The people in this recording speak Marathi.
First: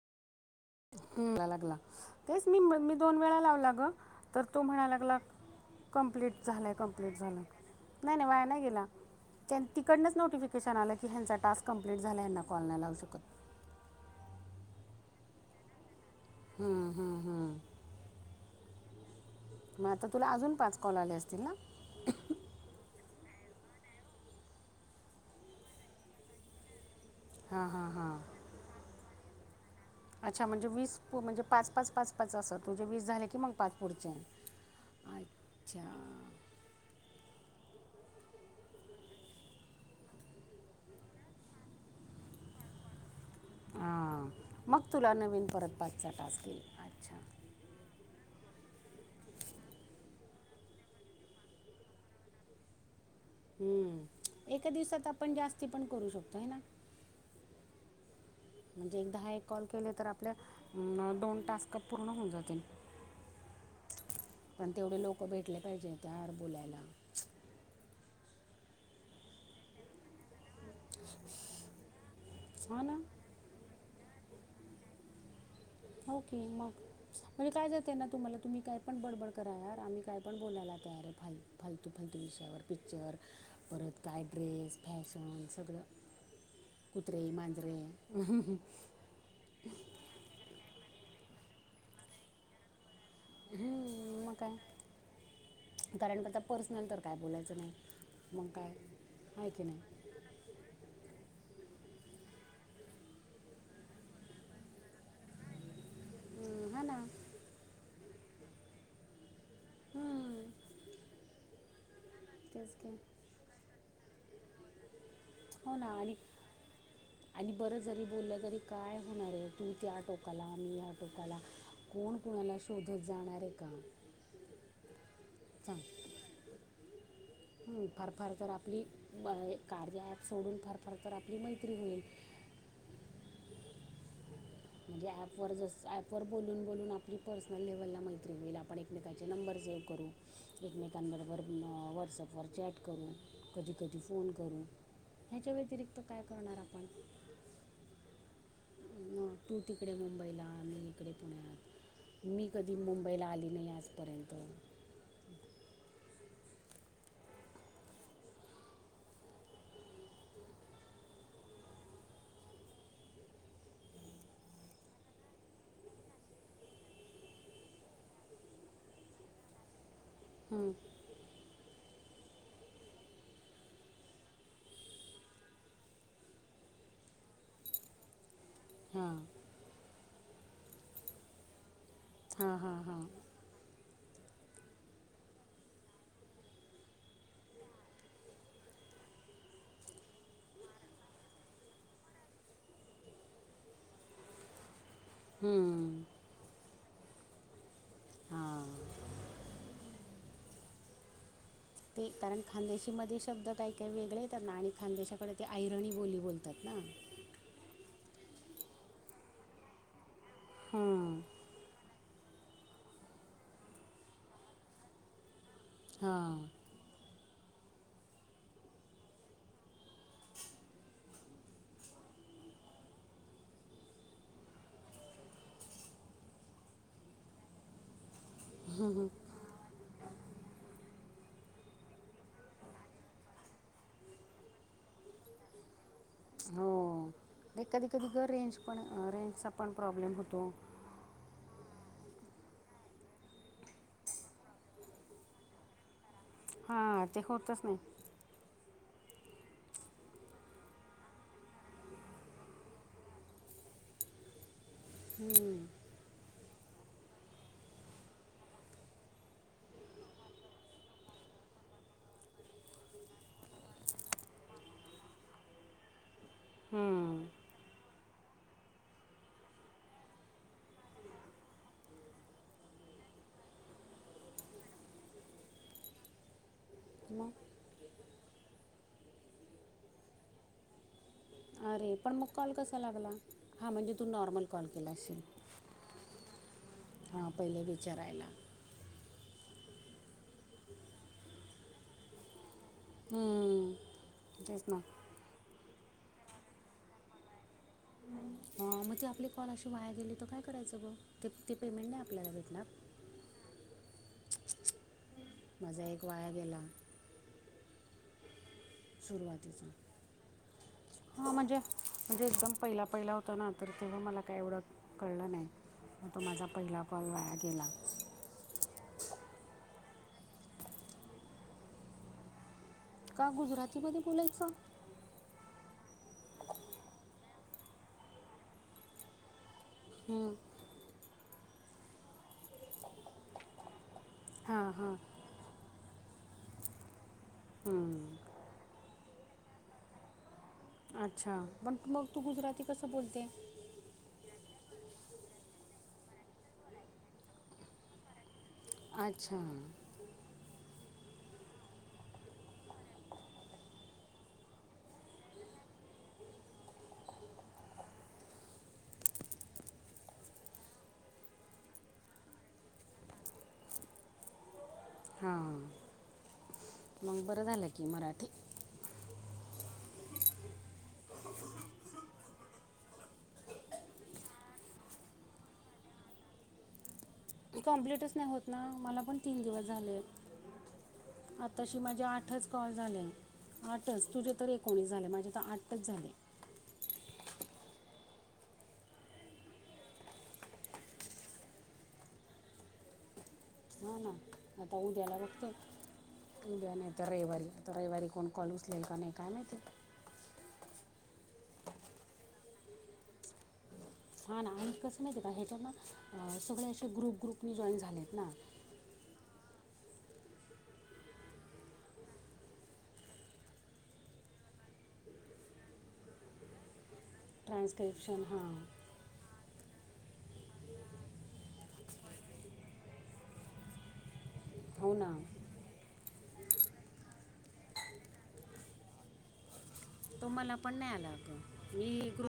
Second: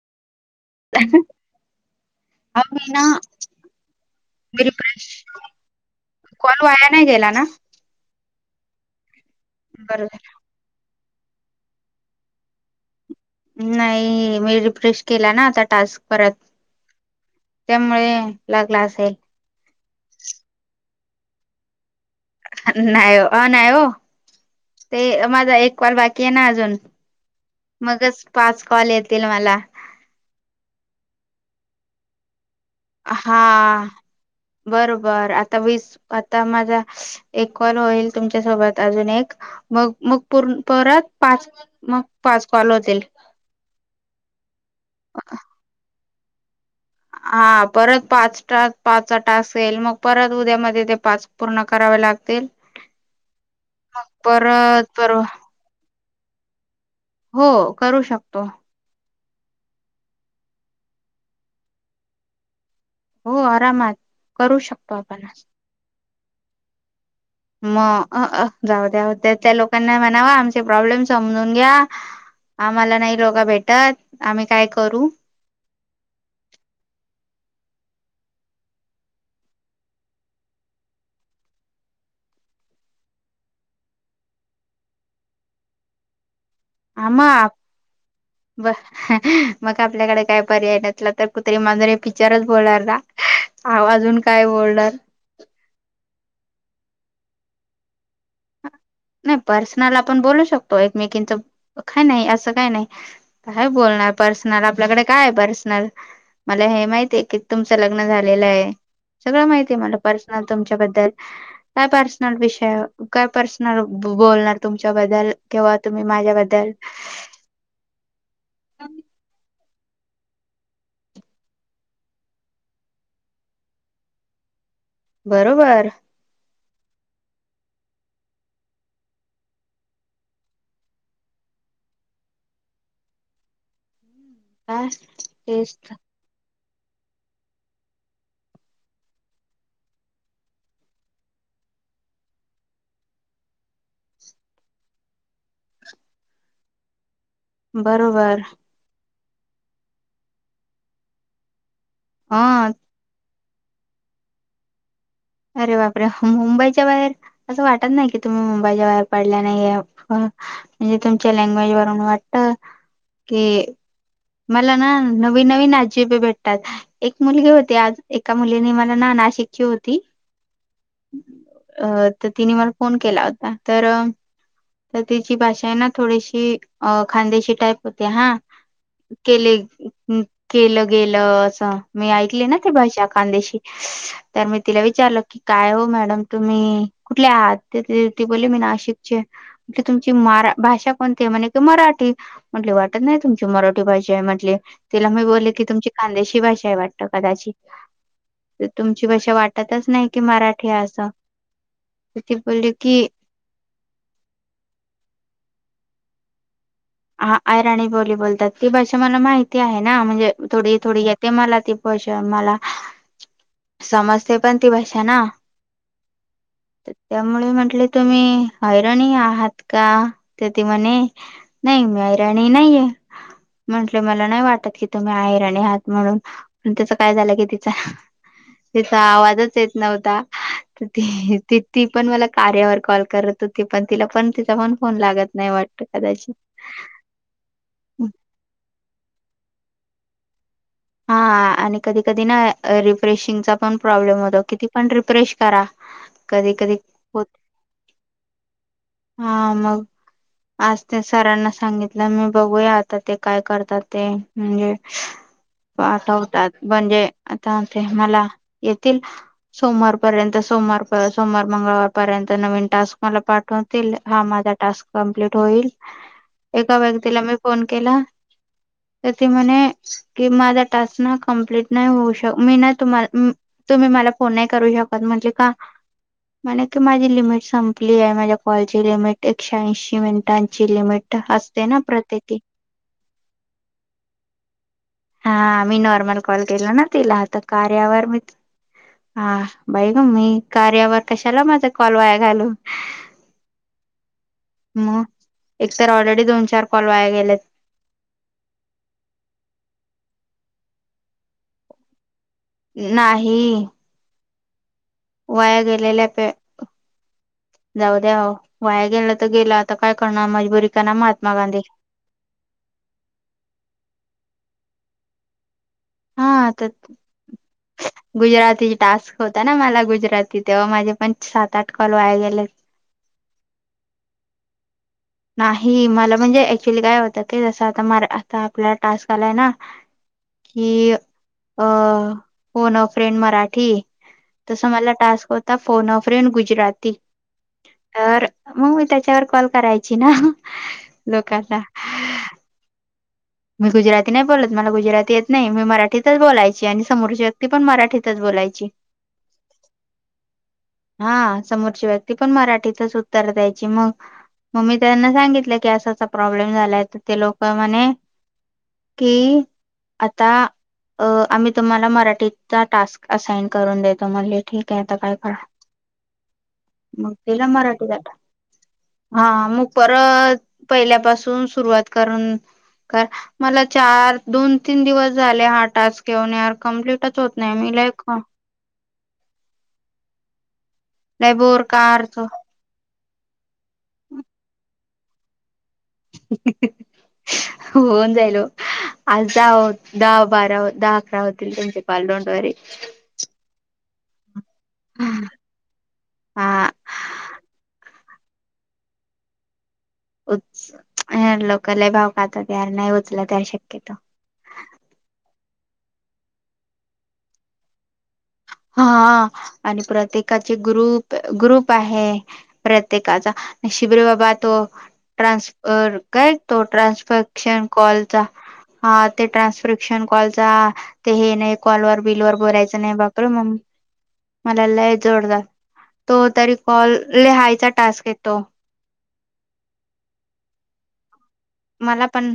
हम्म आता लागला. तेच मी अहो मी ना दोन वेळा लावला ग, तर तो मी म्हणा रिफ्रेश लागला कंप्लीट कॉल झालाय वाया नाही कम्प्लीट गेला झालं. ना? नाही नाही वाया नाही गेला बरं तिकडनच नोटिफिक किचन आलं की ह्यांचा टास्क कमप्लीट झाला ह्यांना कॉल नाही लावू शकत. नाही मी रिफ्रेश केला ना आता टास्क परत त्यामुळे लागला असेल. मग आता तुला अजून पाच कॉल आले असतील ना? नाही अ नाही ओ ते माझा एक कॉल बाकी आहे ना अजून. हां हां हां मगच पाच कॉल येतील मला. अच्छा म्हणजे वीस म्हणजे पाच पाच पाच पाच असं तुमजे वीस झाले की हा मग पाच पुढचे? बरोबर आता अच्छा विस आता माझा एक कॉल होईल तुमच्यासोबत अजून एक मग मग परत पाच मग पाच कॉल होतील. हा मग तुला नवीन परत पा टास्क येईल. अच्छा हा परत पाच टास पाच टास येईल मग परत उद्यामाझे ते पाच पूर्ण करावे लागतील. हम्म, एका परत दिवसात पर आपण जास्ती पण करू शकतो आहे ना? हो करू शकतो म्हणजे एकदाहा एक कॉल केले तर आपल्या दोन टास्क पूर्ण होऊन जातील. हो आरामात. करू पण शकतो तेवढे लोक आपण. भेटले पाहिजे तर बुलायला. मग अ अ जाऊ द्या ओ त्या त्या लोक त्याना म्हणावा आमचे प्रॉब्लेम समजून घ्या हा आम्हाला ना नाही लोक भेटत आम्ही काय करू? हो की मग? म्हजे काय जात आहे ना, तुम्हाला तुम्ही काय पण बडबड करा यार आम्ही काय पण बोलायला तयार आहे भाई. फालतू फालतू विषयावर पिक्चर परत काय ड्रेस, फॅशन, सगळं कुत्रे, आम मांजरे ब मग आपल्याकडे काय पर्याय नसला तर कुत्रेरी मांजरे पिक्चरच बोलणार हा. आव अजून हम्म, मग काय बोलणार? कारण आता पर्सनल तर काय बोलायचं नाही. मग काय? नाही आहे की पर्सनल आपण बोलू शकतो. एकमेकीचं का नाही असं काही नाही. काय बोलणार पर्सनल? आपल्याकडे काय पर्स नला मला हम्म, हा हे ना माहिती आहे की तुमच लग्न झालेलं ये. सगळं माहिती आहे मला पर्सनल हम्म, तुमच्याबद्दल. काय पर्सनल तेच विषय की काय पर्सन बोलणार तुमच्या बद्दल किंवा हो ना तुम्ही आणि माझ्याबद्दल? आणि बरं जरी बोललं तरी काय होणार आहे? तू त्या टोकाला मी या टोकाला कोण कोणाला शोधत जाणार आहे का? सांग बरोबर फार फार तर आपली कार्य ॲप सोडून फार फार तर आपली मैत्री होईल. का म्हणजे ॲपवर तेच जस तर. ॲप र बोलून बोलून आपली पर्सनल लेव्हलला मैत्री होईल आपण एकमेकचे नंबर सेव्ह करू एकमेकांबरोबर व्हॉट्सअपवर चॅट करून. कधी कधी फोन करून ह्याच्या व्यतिरिक्त काय करणार आपण? बरोबर. म तू तिकडे मुंबईला मी इकडे पुण्यात. मी ह कधी मुंबईला आली नाही आजपर्यंत. अरे बापरे! मुंबईच्या बाहेर असं वाटत नाही की तुम्ही मुंबईच्या बाहेर पडल्या नाहीये अ म्हणजे तुमच्या लँग्वेज वरून वाटत कि मला ना नवीन नवीन आजिबे भेटतात. एक मुलगी होती आज, एका मुलीने मला ना नाशिकची होती, हं. अ त तिने मला फोन केला होता. तर तर तिची भाषा आहे ना थोडीशी अ खांदेशी टाईप होती. हां. हां केले, केलं गेलं असं, मी ऐकले ना हां ते हां हां भाषा, खांदेशी. तर मी तिला विचारलं की काय ओ मॅडम तुम्ही कुठले आहात? ते ती बोलली मी नाशिकचीये. म्हटलं तुमची मारा भाषा कोणतीय? म्हणे कि मराठी. म्हटले वाटत नाही तुमची मराठी भाषा आहे म्हटली. तिला मी बोलले की तुमची हं, खांदेशी भाषा आहे वाटत कदाचित. हां तर तुमची भाषा वाट तच नाही की मराठी आहे असं. ते तर ती कारण बोलली खांदेशी की मध्ये शब्द काही काही वेगळे येतात ना. आणि खानदेशाकडे ते आयरणी बोली बोलतात ना. हा, आयराणी बोली बोलतात. ती भाषा मला माहिती आहे ना, म्हणजे थोडी थोडी हं, येते मला ती. भाषा मला समजते पण ती भाषा ना. हा. त त्यामुळे म्हटले तुम्ही अहिरणी आहात का? त ती म्हणे, नाही, मी ऐराणी नाहीये. म्हंटले मला नाही वाटत की तुम्ही अहिराणी आहात म्हणून. पन त्याचं काय झालं की तिच तिचा आवाजच येत नव्हता. त ती पण मला कार्यावर कॉल करत होती. पण तिला पण तिचा पण फोन लागत नाही वाटत. त कदाचित. हो. नाही, कधी कधी ग रेंज पण, रेंजचा पण प्रॉब्लेम होतो. हा आणि कधी कधी ना रिफ्रेशिंगचा पण प्रॉब्लेम होतो. किती पण रिफ्रेश करा कधी कधी हं, ते होत होतच नाही. हा, मग आज ते सरांना सांगितलं मी, बघूया आता ते काय करतात ते. म्हणजे हं. पाठवतात. म्हणजे आता ते मला येतील सोमवार पर्यंत. सोमवारपर्यंत, सोमवार, सोमवार मंगळवारपर्यंत नवीन टास्क मला पाठव तील. हा माझा टास्क कंप्लीट होईल. एका व्यक्तीला हं, मी फोन केला तर ती म्हणे, कि माझा टास्क ना कम्प्लीट नाही होऊ शक, मी नाय तुम्हाला म तुम्ही मला फोन नाही करू शकत. म्हटले का? म्हणे की माझी मग लिमिट संपली आहे. मला कॉल ची लिमिट. एकशेऐंशी मिनिटांची लिमिट असते ना अरे! पण मग प्रत्येकी कॉल कसा लागला? हा म्हणजे तू नॉर्मल कॉल केला असशील. हा. मी नॉर्मल कॉल केला ना तिला, हां आता पहिले कार्यावर मी विचारायला हा, बाई ग मी, कार्यावर कशाला माझा कॉल वाया घालवू. हम्म्म. मग, एकतर ऑलरेडी दोन चार कॉल वाया गेलेत. आं, मग ते आपली कॉल अशे वाया गेले तर काय करायचं ग? ते ते पेमेंट नाही आपल्याला भेटनार? नाही. छृछृछृ [unintelligible] वाया गेलेल्या पे [inaudible] जाऊ द्या ओ, वाया गेलं तर गेलं सुरुवातीचा आता काय करणार, मजबुरीचा नाम हां महात्मा म्हणजे गांधी. म्हणजे एकदम पहिला, पहिला होतं ना, तर तेव्हा मला काय एवढं कळलं नाही. मग तो माझा पहिला कॉल वाया गेला. गुजरातीच टास्क होता ना मला गुजराती, तेव्हा माझे पण सात आठ कॉल वाया गेले. का गुजराती मध्ये बोलायचां? नाही मला म्हणजे ऍक्च्युली काय होतं क जसं आता म आता आपल्याला टास्क आलाय ना हम्म. कि अ फोन अ फ्रेंड मराठी तस हां मला हां टास्क हो ता फोन अ फ्रेंड गुजराती हम्म, तर मग मी त्याच्यावर कॉल करायची ना. अच्छा! लोकांना पण मग तू गुजराती कसं बोलते? मी गुजराती नाही बोलत, मला गुजराती येत नाही, मी मराठीतच बोलायची, आणि समोरची व्यक्ती पण मराठीतच बोलायची. अच्छा! हा, समोरची व्यक्ती पण मराठीतच उत्तर द्यायची, मग मग मी त्यांना सांगितलं की असा प्रॉब्लेम झालाय तर ते लोक म्हणे कि आता अ आम्ही तुम्हाला मराठीचा टास्क असाइन करून देतो म्हणले ठीक आहे आता काय करा. हां मग बरं तिला झालं की मराठीचा मराठी. हा मग परत पहिल्यापासून सुरुवात करून मला चार दोन तीन दिवस झाले हा टास्क घेऊन यार कमप्लीटच हो कंप्लीटच नाही होत ना मला पण तीन दिवस झाले. लय बोर आताशी माझे कारच आठच कॉल झाले आठच तुझे तर एकोणीस झाले माझे तर आठच झाले. होउन जाईल ओ. आज दहा दहा बारा दहा अकरा होतील तुमचे पाल दोंट वारी. ह ना आता उद्याला बघते हा उद्या नाही तर रविवारी तर रविवारी कोण कॉल उचलेल का नाही काय माहिती. उच, लोक लय भाव खातात नाही उचला त्या शक्यतो. हा ना आणि कसं माहिती आहे का ह्याच्यान सगळे असे ग्रुप ग्रुप मी जॉईन झालेत ना. हा आणि प्रत्येकाचे ग्रुप ग्रुप आहे. प्रत्येकाचा नशिब रे बाबा तो ट्रान्सफर काय तो ट्रान्सफर शन कॉलचा ट्रान्सक्रिप्शन हां हा ते ट्रान्स्क्रिप्शन कॉलचा ते हे नाही कॉलवर बिलवर बोलायचं नाही बघ. प मग मला हो लय ना जोडदार तो तरी कॉलले लिहायचा टास्क येतो. तो मला पण नाही का? मी मला गु पण